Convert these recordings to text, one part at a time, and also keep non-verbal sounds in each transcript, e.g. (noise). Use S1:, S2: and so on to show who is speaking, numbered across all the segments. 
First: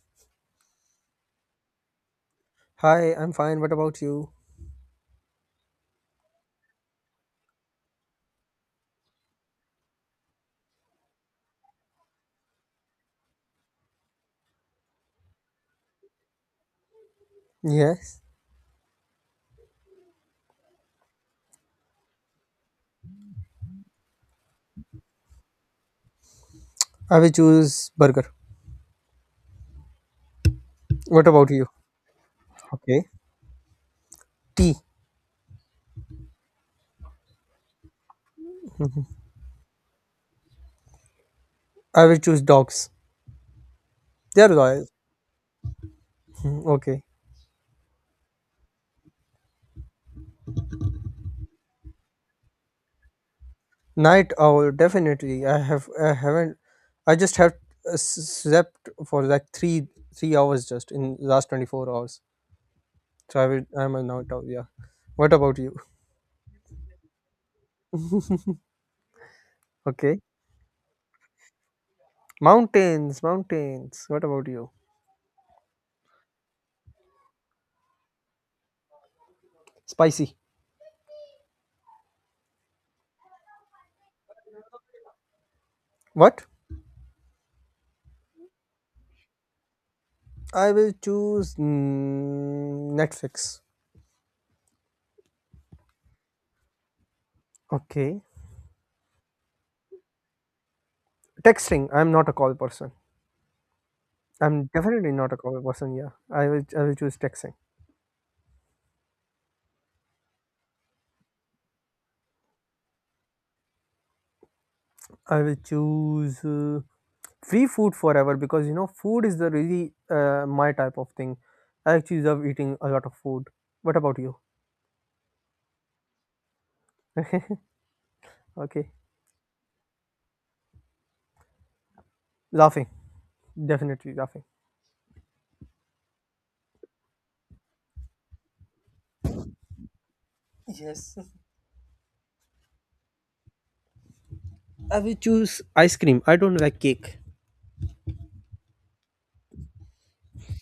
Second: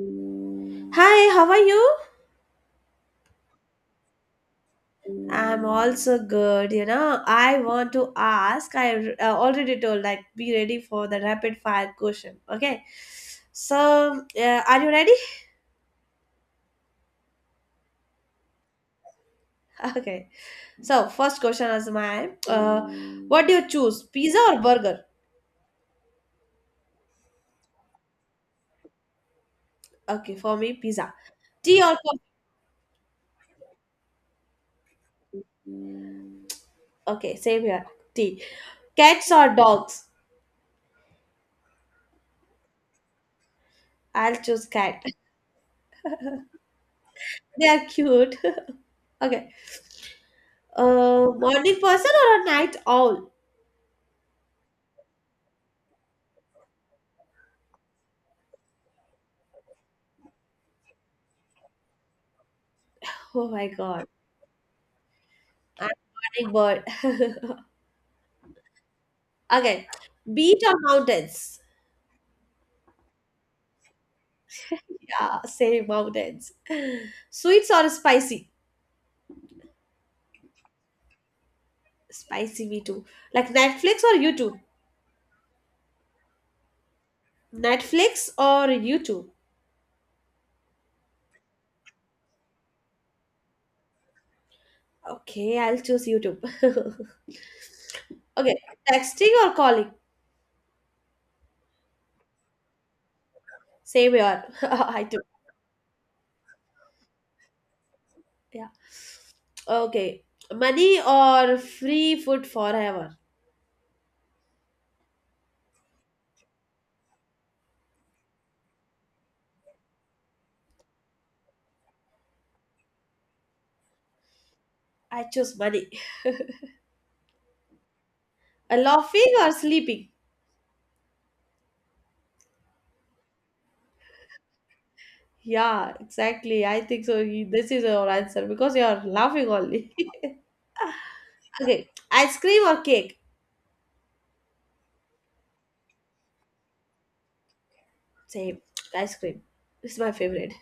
S1: Hi, how are you?
S2: Hi, I'm fine. What about you?
S1: I'm also good. You know, I want to ask. I already told, like, be ready for the rapid fire question. Okay. So, are you ready?
S2: Yes.
S1: (laughs) Okay. So, first question is mine. What do you choose, pizza or burger?
S2: I will choose burger.
S1: Okay, for me, pizza.
S2: What about you?
S1: Tea or
S2: Okay. Tea.
S1: coffee? Okay, same here. Tea. Cats or dogs?
S2: I will choose dogs.
S1: I'll
S2: They are
S1: choose
S2: loyal.
S1: cat.
S2: Hmm, okay.
S1: (laughs) They are cute. (laughs) Okay. Morning person or a night owl?
S2: Night owl, definitely. I have I haven't I just slept for like three hours just in last 24 hours. So
S1: Oh my
S2: I'm a
S1: God.
S2: night owl, yeah. What about you?
S1: I'm a morning bird. Okay.
S2: Okay.
S1: Beach or mountains?
S2: Mountains, mountains. What about you?
S1: Yeah, say mountains. Sweets or spicy?
S2: Spicy.
S1: Spicy, me too. Like Netflix or YouTube?
S2: What?
S1: Netflix or YouTube?
S2: I will choose Netflix.
S1: Okay, I'll choose YouTube. (laughs)
S2: Okay.
S1: Okay. Texting or calling?
S2: Texting, I'm not a call person.
S1: Same here. (laughs)
S2: I'm
S1: I
S2: definitely
S1: do.
S2: not a call person. Yeah, I will choose texting.
S1: Yeah. Okay. Money or free food forever?
S2: I will choose free food forever because food is the really my type of thing. I actually love eating a lot of food. What about you?
S1: I choose money.
S2: (laughs) Okay,
S1: Laughing or sleeping?
S2: laughing. Definitely laughing.
S1: Yeah, exactly. I think so. You- this is your answer because you're laughing only. (laughs)
S2: Yes. (laughs)
S1: Okay, ice cream or cake?
S2: I will choose ice cream. I don't like cake.
S1: Same. Ice cream. It's my favorite.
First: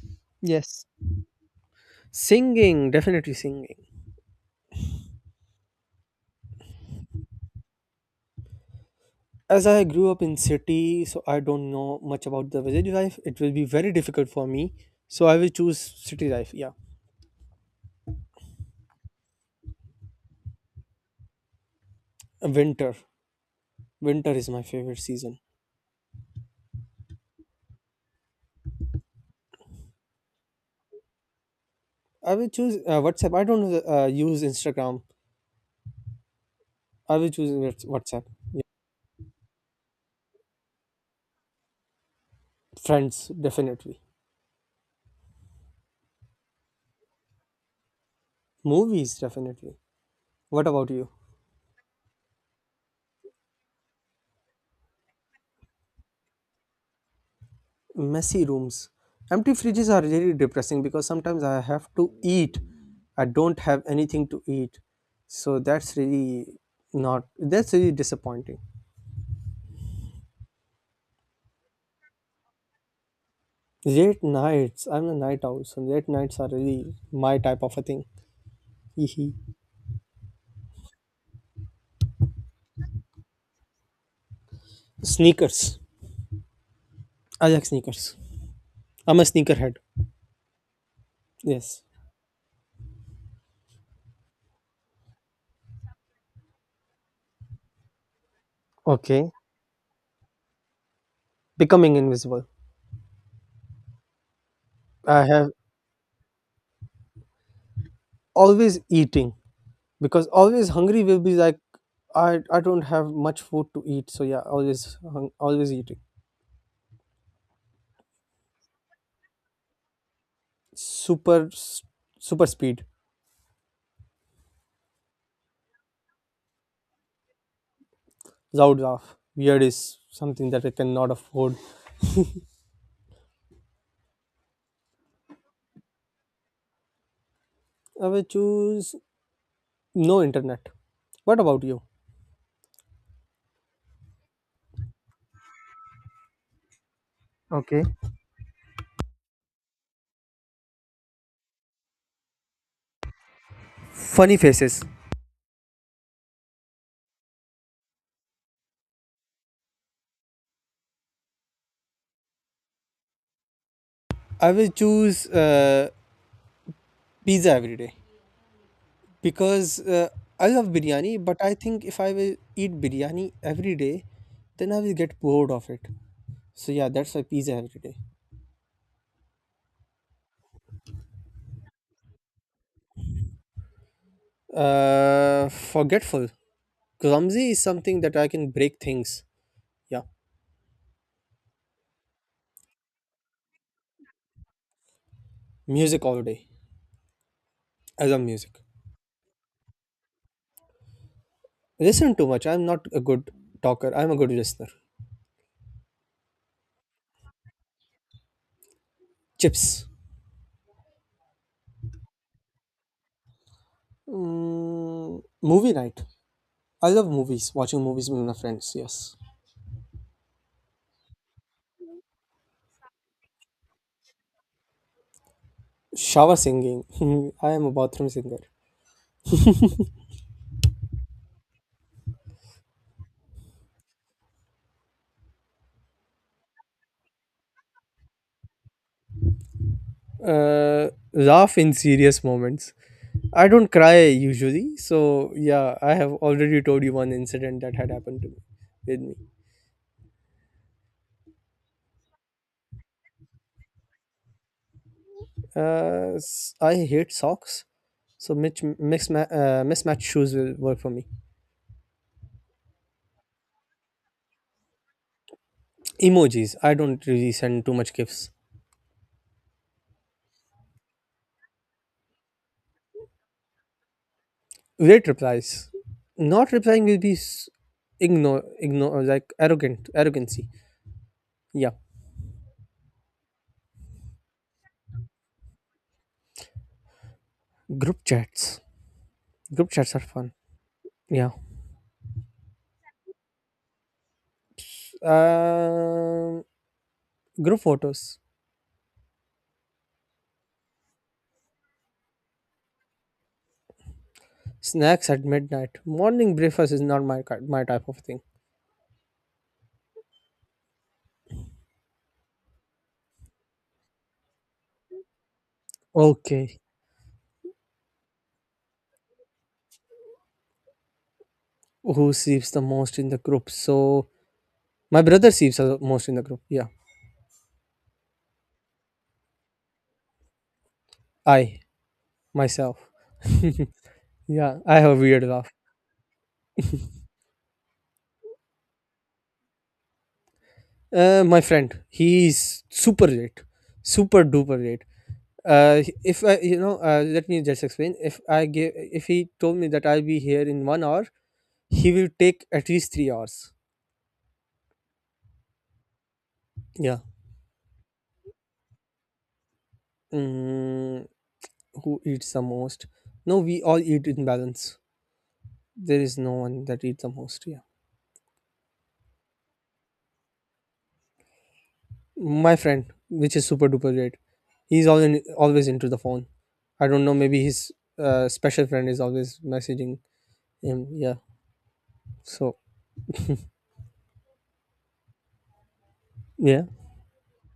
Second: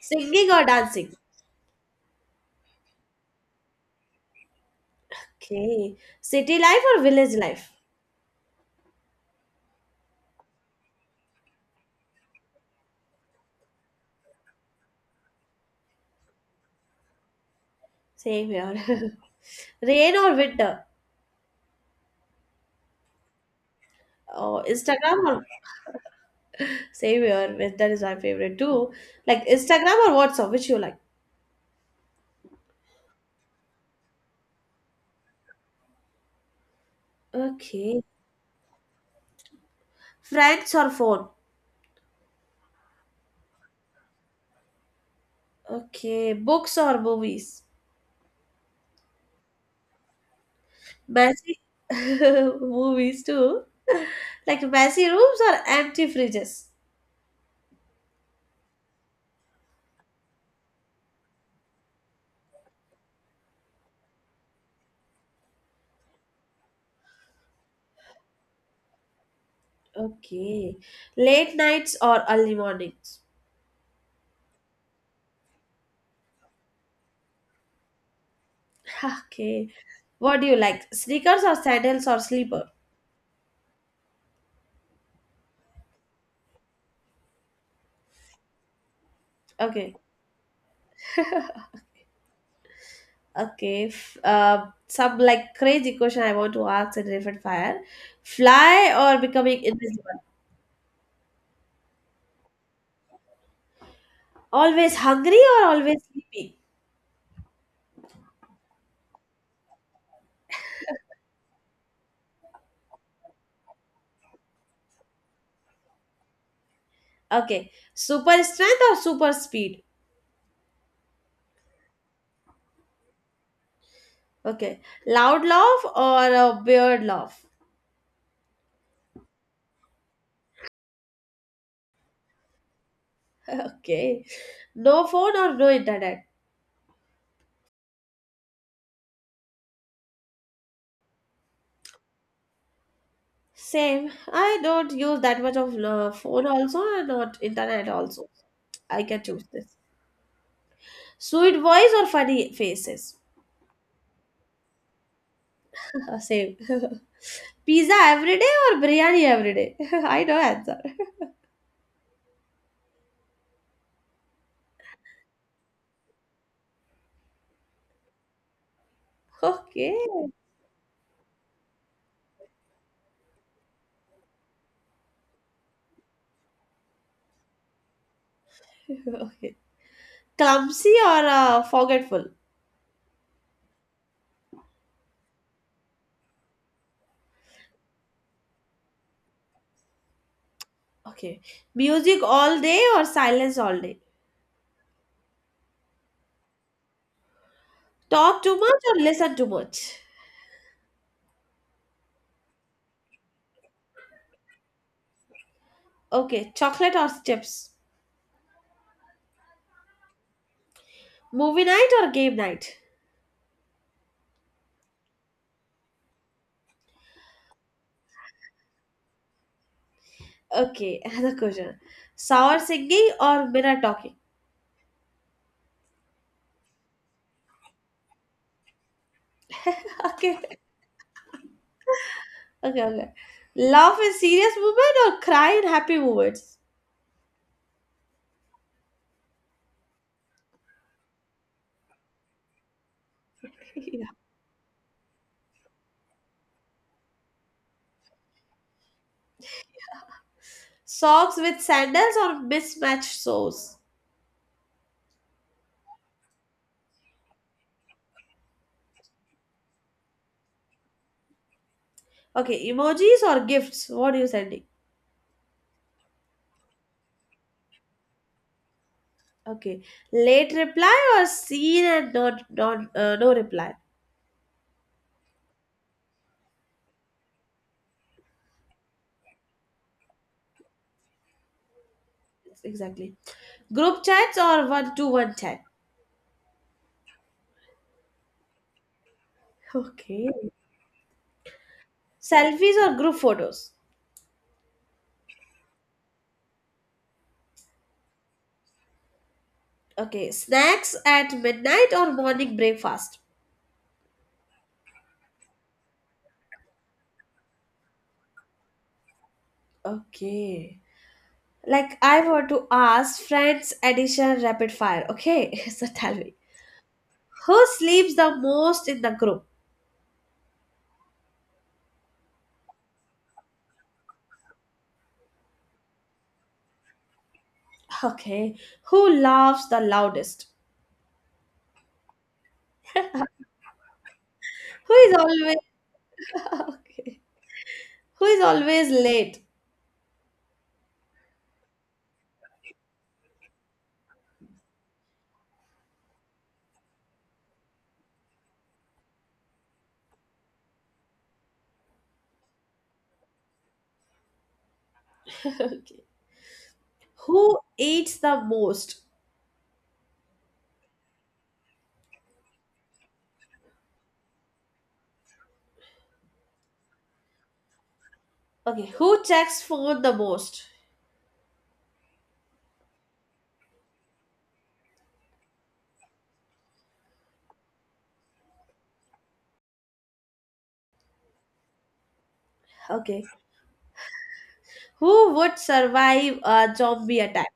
S1: Singing or
S2: Yes,
S1: dancing?
S2: singing. Definitely singing.
S1: Okay. City life or village life?
S2: As I grew up in city, so I don't know much about the village life. It will be very difficult for me. So I will choose city life. Yeah,
S1: Same here. (laughs) Rain or winter?
S2: winter. Winter is my
S1: Oh,
S2: favorite
S1: Instagram
S2: season.
S1: or same here. Winter is my favorite too. Like Instagram or WhatsApp, which you like?
S2: I will choose WhatsApp. I don't use Instagram. I will choose Whats-
S1: Okay.
S2: WhatsApp. Yeah.
S1: Friends or phone?
S2: Friends, definitely.
S1: Okay. Books or movies?
S2: Movies, definitely. What about you?
S1: Messy (laughs) movies too. (laughs) Like messy rooms or empty fridges.
S2: Messy rooms. Empty fridges are really depressing because sometimes I have to eat. I don't have anything to eat. So that's really not, that's really disappointing.
S1: Okay. Late nights or early mornings.
S2: Late nights. I'm a night owl, so late nights are really my type of a thing.
S1: (laughs)
S2: Hee.
S1: Okay. What do you like? Sneakers or sandals or sleeper?
S2: Sneakers. I like sneakers. I'm a sneakerhead.
S1: Okay.
S2: Yes.
S1: Okay. F- some like crazy question I want to ask in Rapid Fire. Fly or
S2: Okay.
S1: becoming invisible?
S2: Becoming invisible.
S1: Always
S2: I
S1: hungry
S2: have
S1: or always sleepy?
S2: Always eating because always hungry will be like I don't have much food to eat. So yeah, always eating.
S1: Okay. Super strength or super speed?
S2: Super s- Super speed.
S1: Okay. Loud laugh or a weird laugh?
S2: Loud laugh. Weird is something that I cannot afford.
S1: Okay. No phone or no internet?
S2: I will choose no internet. What about you?
S1: Same. I don't use that much of phone also and not
S2: Okay.
S1: internet also. I can choose this. Sweet voice or funny faces?
S2: Funny faces.
S1: (laughs) Same. (laughs) Pizza every day or biryani every day? (laughs) I know answer.
S2: I will choose pizza every day because
S1: Okay. (laughs)
S2: I love biryani, but I think if I will eat biryani every day, then I will get bored of it. So yeah, that's why pizza every day.
S1: Okay. Clumsy or forgetful?
S2: Forgetful. Clumsy is something that I can break things. Yeah,
S1: Okay. Music all day or silence all day?
S2: music all day. I love
S1: Talk too
S2: music.
S1: much or listen too much?
S2: Listen too much. I'm not a good talker. I'm a good listener.
S1: Okay. Chocolate or chips?
S2: Chips.
S1: Movie night or game night?
S2: Movie night. I love movies. Watching movies with my friends. Yes.
S1: Okay, (laughs) another question. Sour singing or Mira talking?
S2: Shower singing. (laughs) I am a bathroom singer.
S1: (laughs) Okay, okay, okay. Laugh in serious moment or cry in happy moments? (laughs)
S2: Laugh in serious moments. I don't cry
S1: Yeah.
S2: usually, so yeah, I have already told you one incident that had happened to me with me.
S1: Socks with sandals or mismatched shoes?
S2: I hate socks, so mismatched shoes will work for me.
S1: Okay, emojis or gifts? What are you sending?
S2: Emojis. I don't really send too much gifts.
S1: Okay, late reply or seen and not, no reply?
S2: Late replies. Not replying will be ignore, like arrogant arrogancy. Yeah.
S1: Yes, exactly. Group chats or one to one chat?
S2: Group chats. Group
S1: (laughs)
S2: chats are
S1: Okay.
S2: fun. Yeah.
S1: Selfies or group photos?
S2: Um, Group photos,
S1: Okay, snacks at midnight or morning breakfast?
S2: snacks at midnight. Morning breakfast is not my type of thing.
S1: Okay. Like I want to ask friends edition rapid fire. Okay, (laughs) so tell me.
S2: Okay,
S1: Who sleeps the most in the group?
S2: who sleeps the most in the group? So my brother sleeps the most in the group. Yeah,
S1: Okay. Who laughs the loudest?
S2: I myself. (laughs) Yeah, I
S1: Who
S2: have a
S1: is
S2: weird laugh.
S1: always (laughs) okay? Who is always late?
S2: My friend, he's super late, super duper late. If I, you know, let me just explain. If I give, If he told me that I'll be here in 1 hour, he will take at least 3 hours.
S1: Okay.
S2: Yeah.
S1: Who eats the most?
S2: Mm, who eats the most. No, we all eat in balance. There is no one that eats the most. Yeah,
S1: Okay. Who checks phone the most?
S2: my friend, which is super duper great, he's all in, always into the phone. I don't know. Maybe his special friend is always messaging him. Yeah. So
S1: Okay. Who would survive
S2: yeah,
S1: a zombie attack?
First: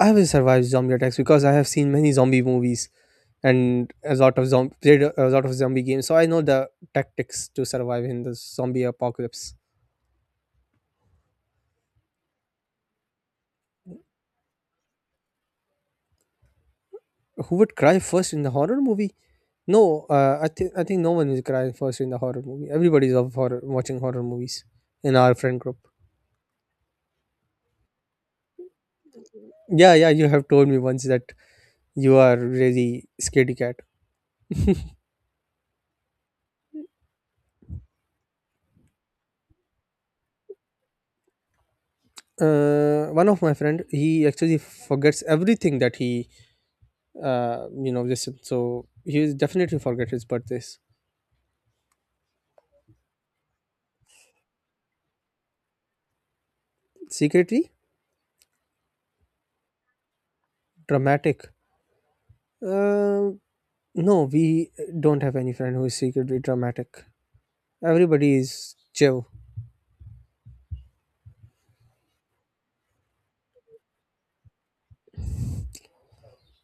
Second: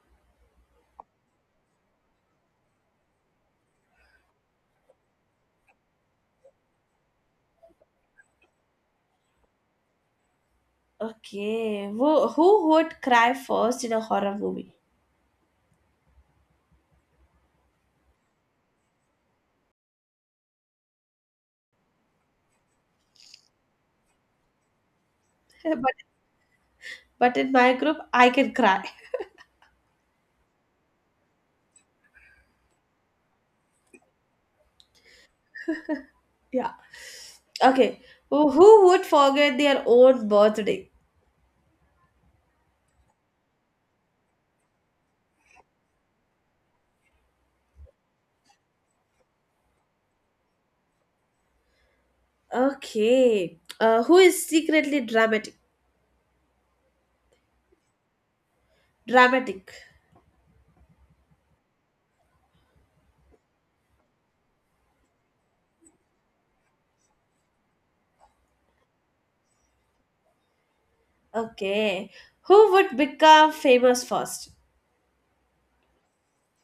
S2: I will survive zombie attacks because I have seen many zombie movies and a lot of zombie played a lot of zombie games. So I know the tactics to survive in the zombie apocalypse.
S1: Okay. Who would cry first in a horror movie?
S2: Who would cry first in the horror movie? No, I think no one is crying first in the horror movie. Everybody's of horror Watching horror movies in our friend
S1: (laughs)
S2: group.
S1: But but in my group, I can cry.
S2: Yeah, yeah, you have told me once that you are really scaredy cat.
S1: Yeah. Okay. Who would forget their own birthday?
S2: One of my friend, he actually forgets everything that he, you know, this. So he is definitely forget his birthdays.
S1: Okay. Who is secretly dramatic?
S2: Secretly
S1: Dramatic.
S2: dramatic. Uh, no, we don't have any friend who is secretly dramatic. Everybody is chill.
S1: Okay. Who would become famous first?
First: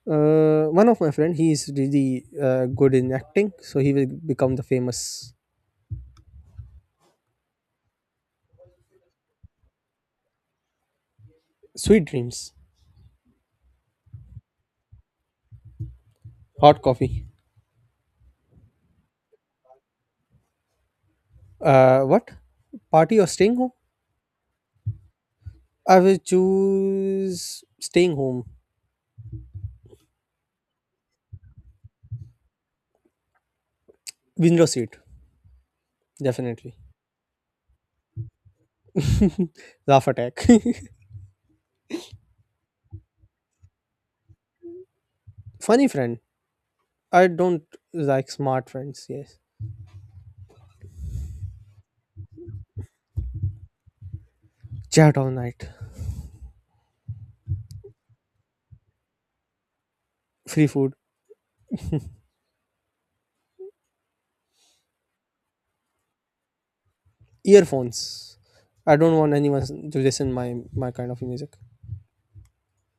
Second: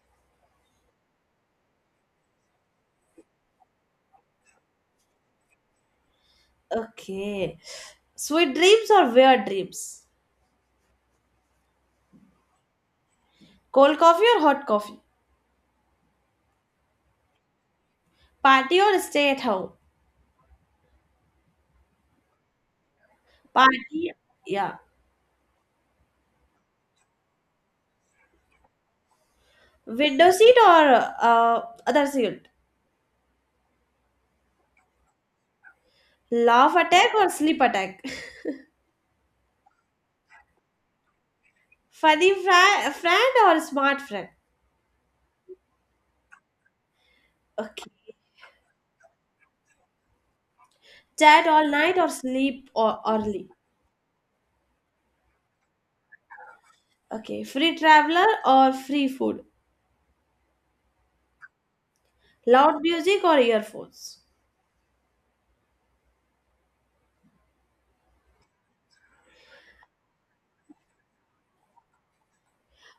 S2: One of my friend, he is really good in acting, so he will become the famous.
S1: Okay. Sweet dreams or weird dreams?
S2: Sweet dreams,
S1: Cold coffee or hot coffee?
S2: hot coffee.
S1: Party or stay at home?
S2: What? Party or staying home?
S1: Party. Yeah.
S2: I will choose staying home.
S1: Window seat or other seat?
S2: Window seat,
S1: Laugh
S2: definitely.
S1: attack or sleep attack? (laughs)
S2: (laughs) Laugh attack.
S1: Funny friend or smart friend?
S2: (laughs) Funny friend. I don't
S1: Okay.
S2: like smart friends. Yes.
S1: Chat all night or sleep or early.
S2: Chat all night.
S1: Okay, free traveler or free food.
S2: Free food.
S1: Loud music or earphones.
S2: Earphones. I don't want anyone to listen my kind of music.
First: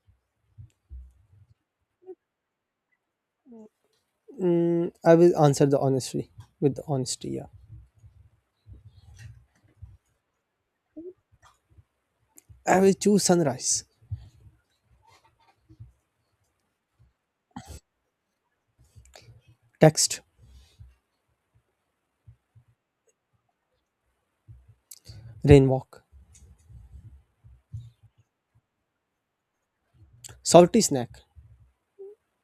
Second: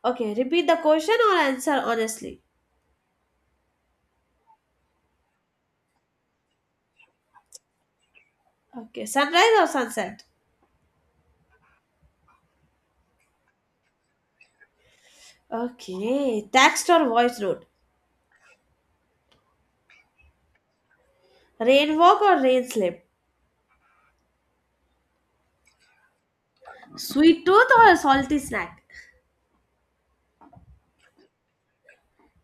S1: Okay, repeat the question or answer honestly.
S2: I will answer the honestly With honesty. Yeah.
S1: Okay, sunrise or sunset.
S2: I will choose sunrise.
S1: Okay, text or voice note.
S2: Text,
S1: Rain walk or rain slip.
S2: rain walk.
S1: Sweet tooth or a salty snack.
S2: Salty snack.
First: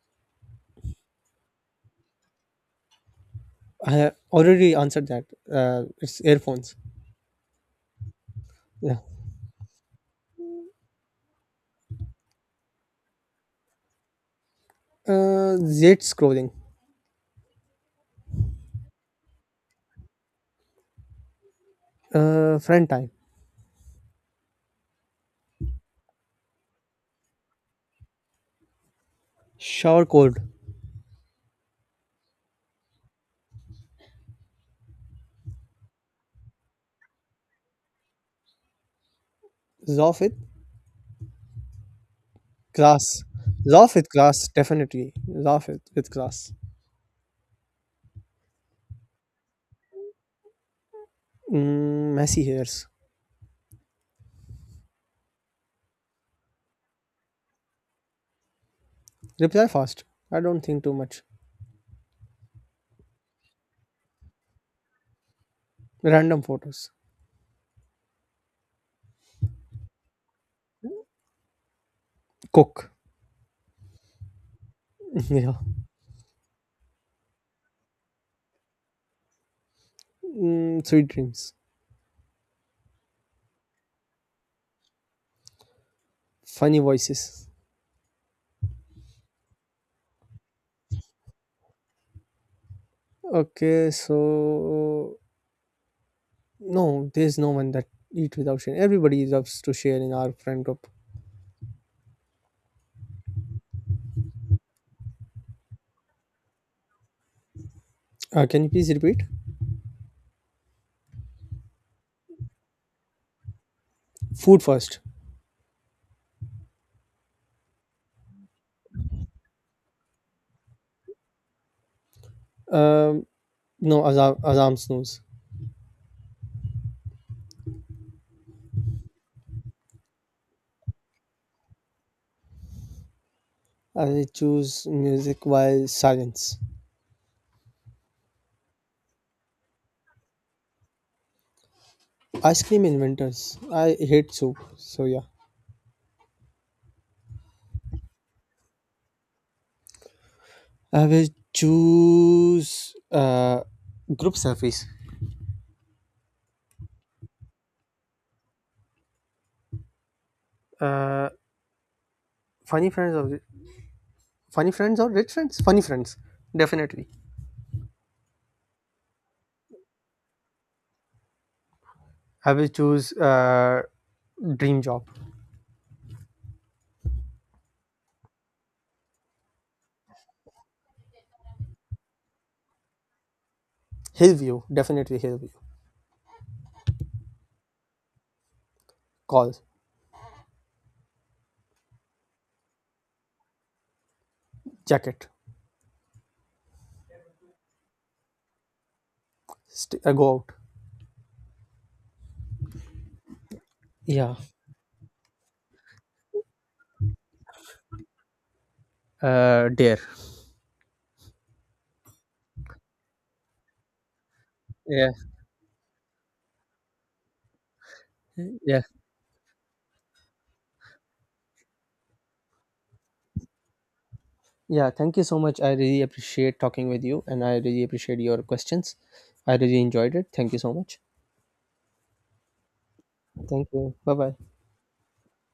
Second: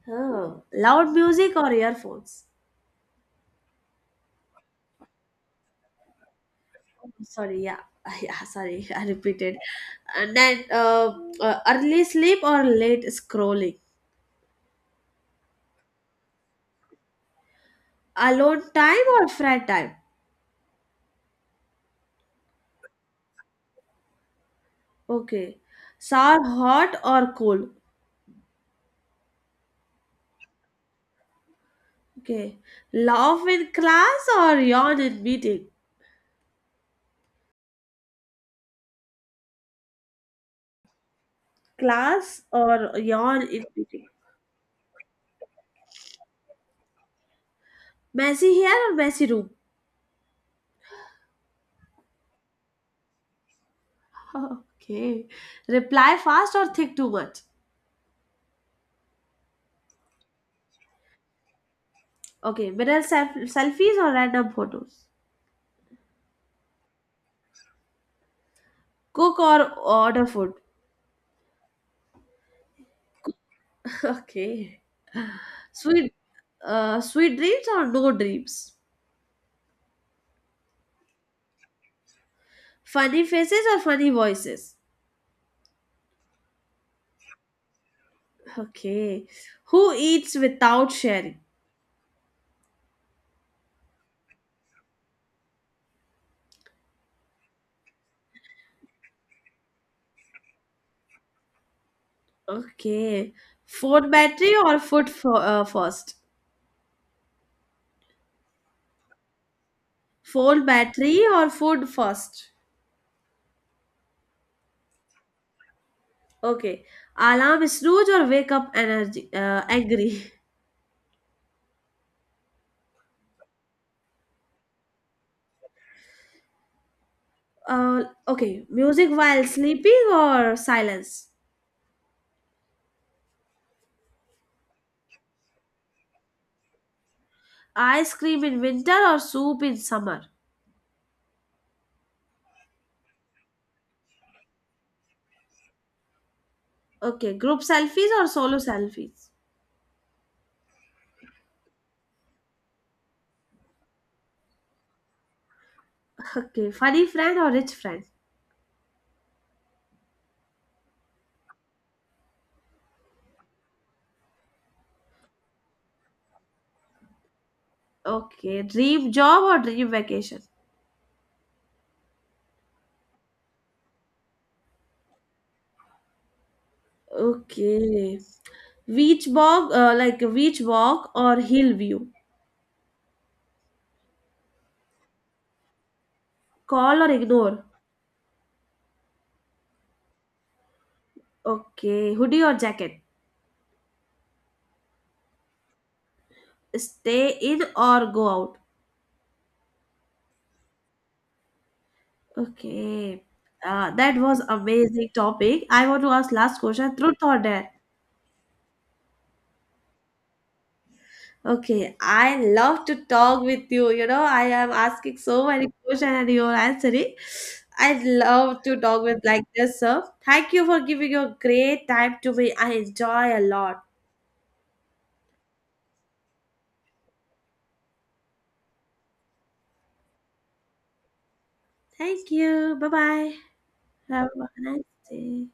S1: Oh, loud music or earphones.
S2: I have already answered that. It's earphones.
S1: Sorry, yeah, (laughs) yeah. Sorry,
S2: Yeah.
S1: I repeated. And then early sleep or late scrolling.
S2: Z scrolling.
S1: Alone time or friend time.
S2: Friend time.
S1: Okay. Sour hot or cold?
S2: Shower cold.
S1: Okay. Laugh in class or yawn in meeting?
S2: Laugh with
S1: Class or
S2: class.
S1: yawn in
S2: Laugh
S1: meeting?
S2: with class, definitely. Laugh with class.
S1: Messy hair or messy room?
S2: Mm, messy hairs.
S1: (laughs) Okay. Reply fast or think too much?
S2: Reply fast. I don't think too much.
S1: Okay. Mirror selfies or random photos?
S2: Random photos.
S1: Cook or order food?
S2: Cook.
S1: (laughs) Okay.
S2: (laughs) Yeah.
S1: Sweet, sweet dreams or no dreams?
S2: Mm, sweet dreams.
S1: Funny faces or funny voices?
S2: Funny voices.
S1: Okay. Who eats without sharing?
S2: Okay, so no, there's no one that eat without sharing. Everybody loves to share in our friend group.
S1: Okay. Phone battery or food first?
S2: Can you please repeat?
S1: Phone battery or food first?
S2: Food first.
S1: Okay. Alarm snooze or wake up energy angry? (laughs)
S2: Um, no, Azam, Azam snooze.
S1: Okay. Music while sleeping or silence?
S2: I choose music while silence.
S1: Ice cream in winter or soup in summer?
S2: Ice cream in winters. I hate soup. So yeah.
S1: Okay. Group selfies or solo selfies?
S2: I will choose group selfies.
S1: (laughs) Okay. Funny friend or rich friend?
S2: Uh, funny friends or Funny friends or rich friends? Funny friends, definitely.
S1: Okay. Dream job or dream vacation?
S2: I will choose dream job.
S1: Okay. Like beach walk or hill view?
S2: Hillview, definitely Hillview.
S1: Call or ignore?
S2: Call.
S1: Okay. Hoodie or jacket?
S2: Jacket.
S1: Stay in or go out?
S2: Go out.
S1: Okay. That
S2: Yeah,
S1: was amazing topic. I want to ask last question. Truth or dare?
S2: dear.
S1: Okay. I love to talk with you. You know, I am
S2: Yeah,
S1: asking so many questions and you are answering. I love to
S2: yeah,
S1: talk with like this, sir. Thank you for giving your great time to me. I enjoy a lot.
S2: yeah. Thank you so much. I really appreciate talking with you, and I really appreciate your questions. I really enjoyed it. Thank you so much.
S1: Thank you. Bye bye.
S2: Thank you. Bye
S1: Have
S2: bye.
S1: a nice day.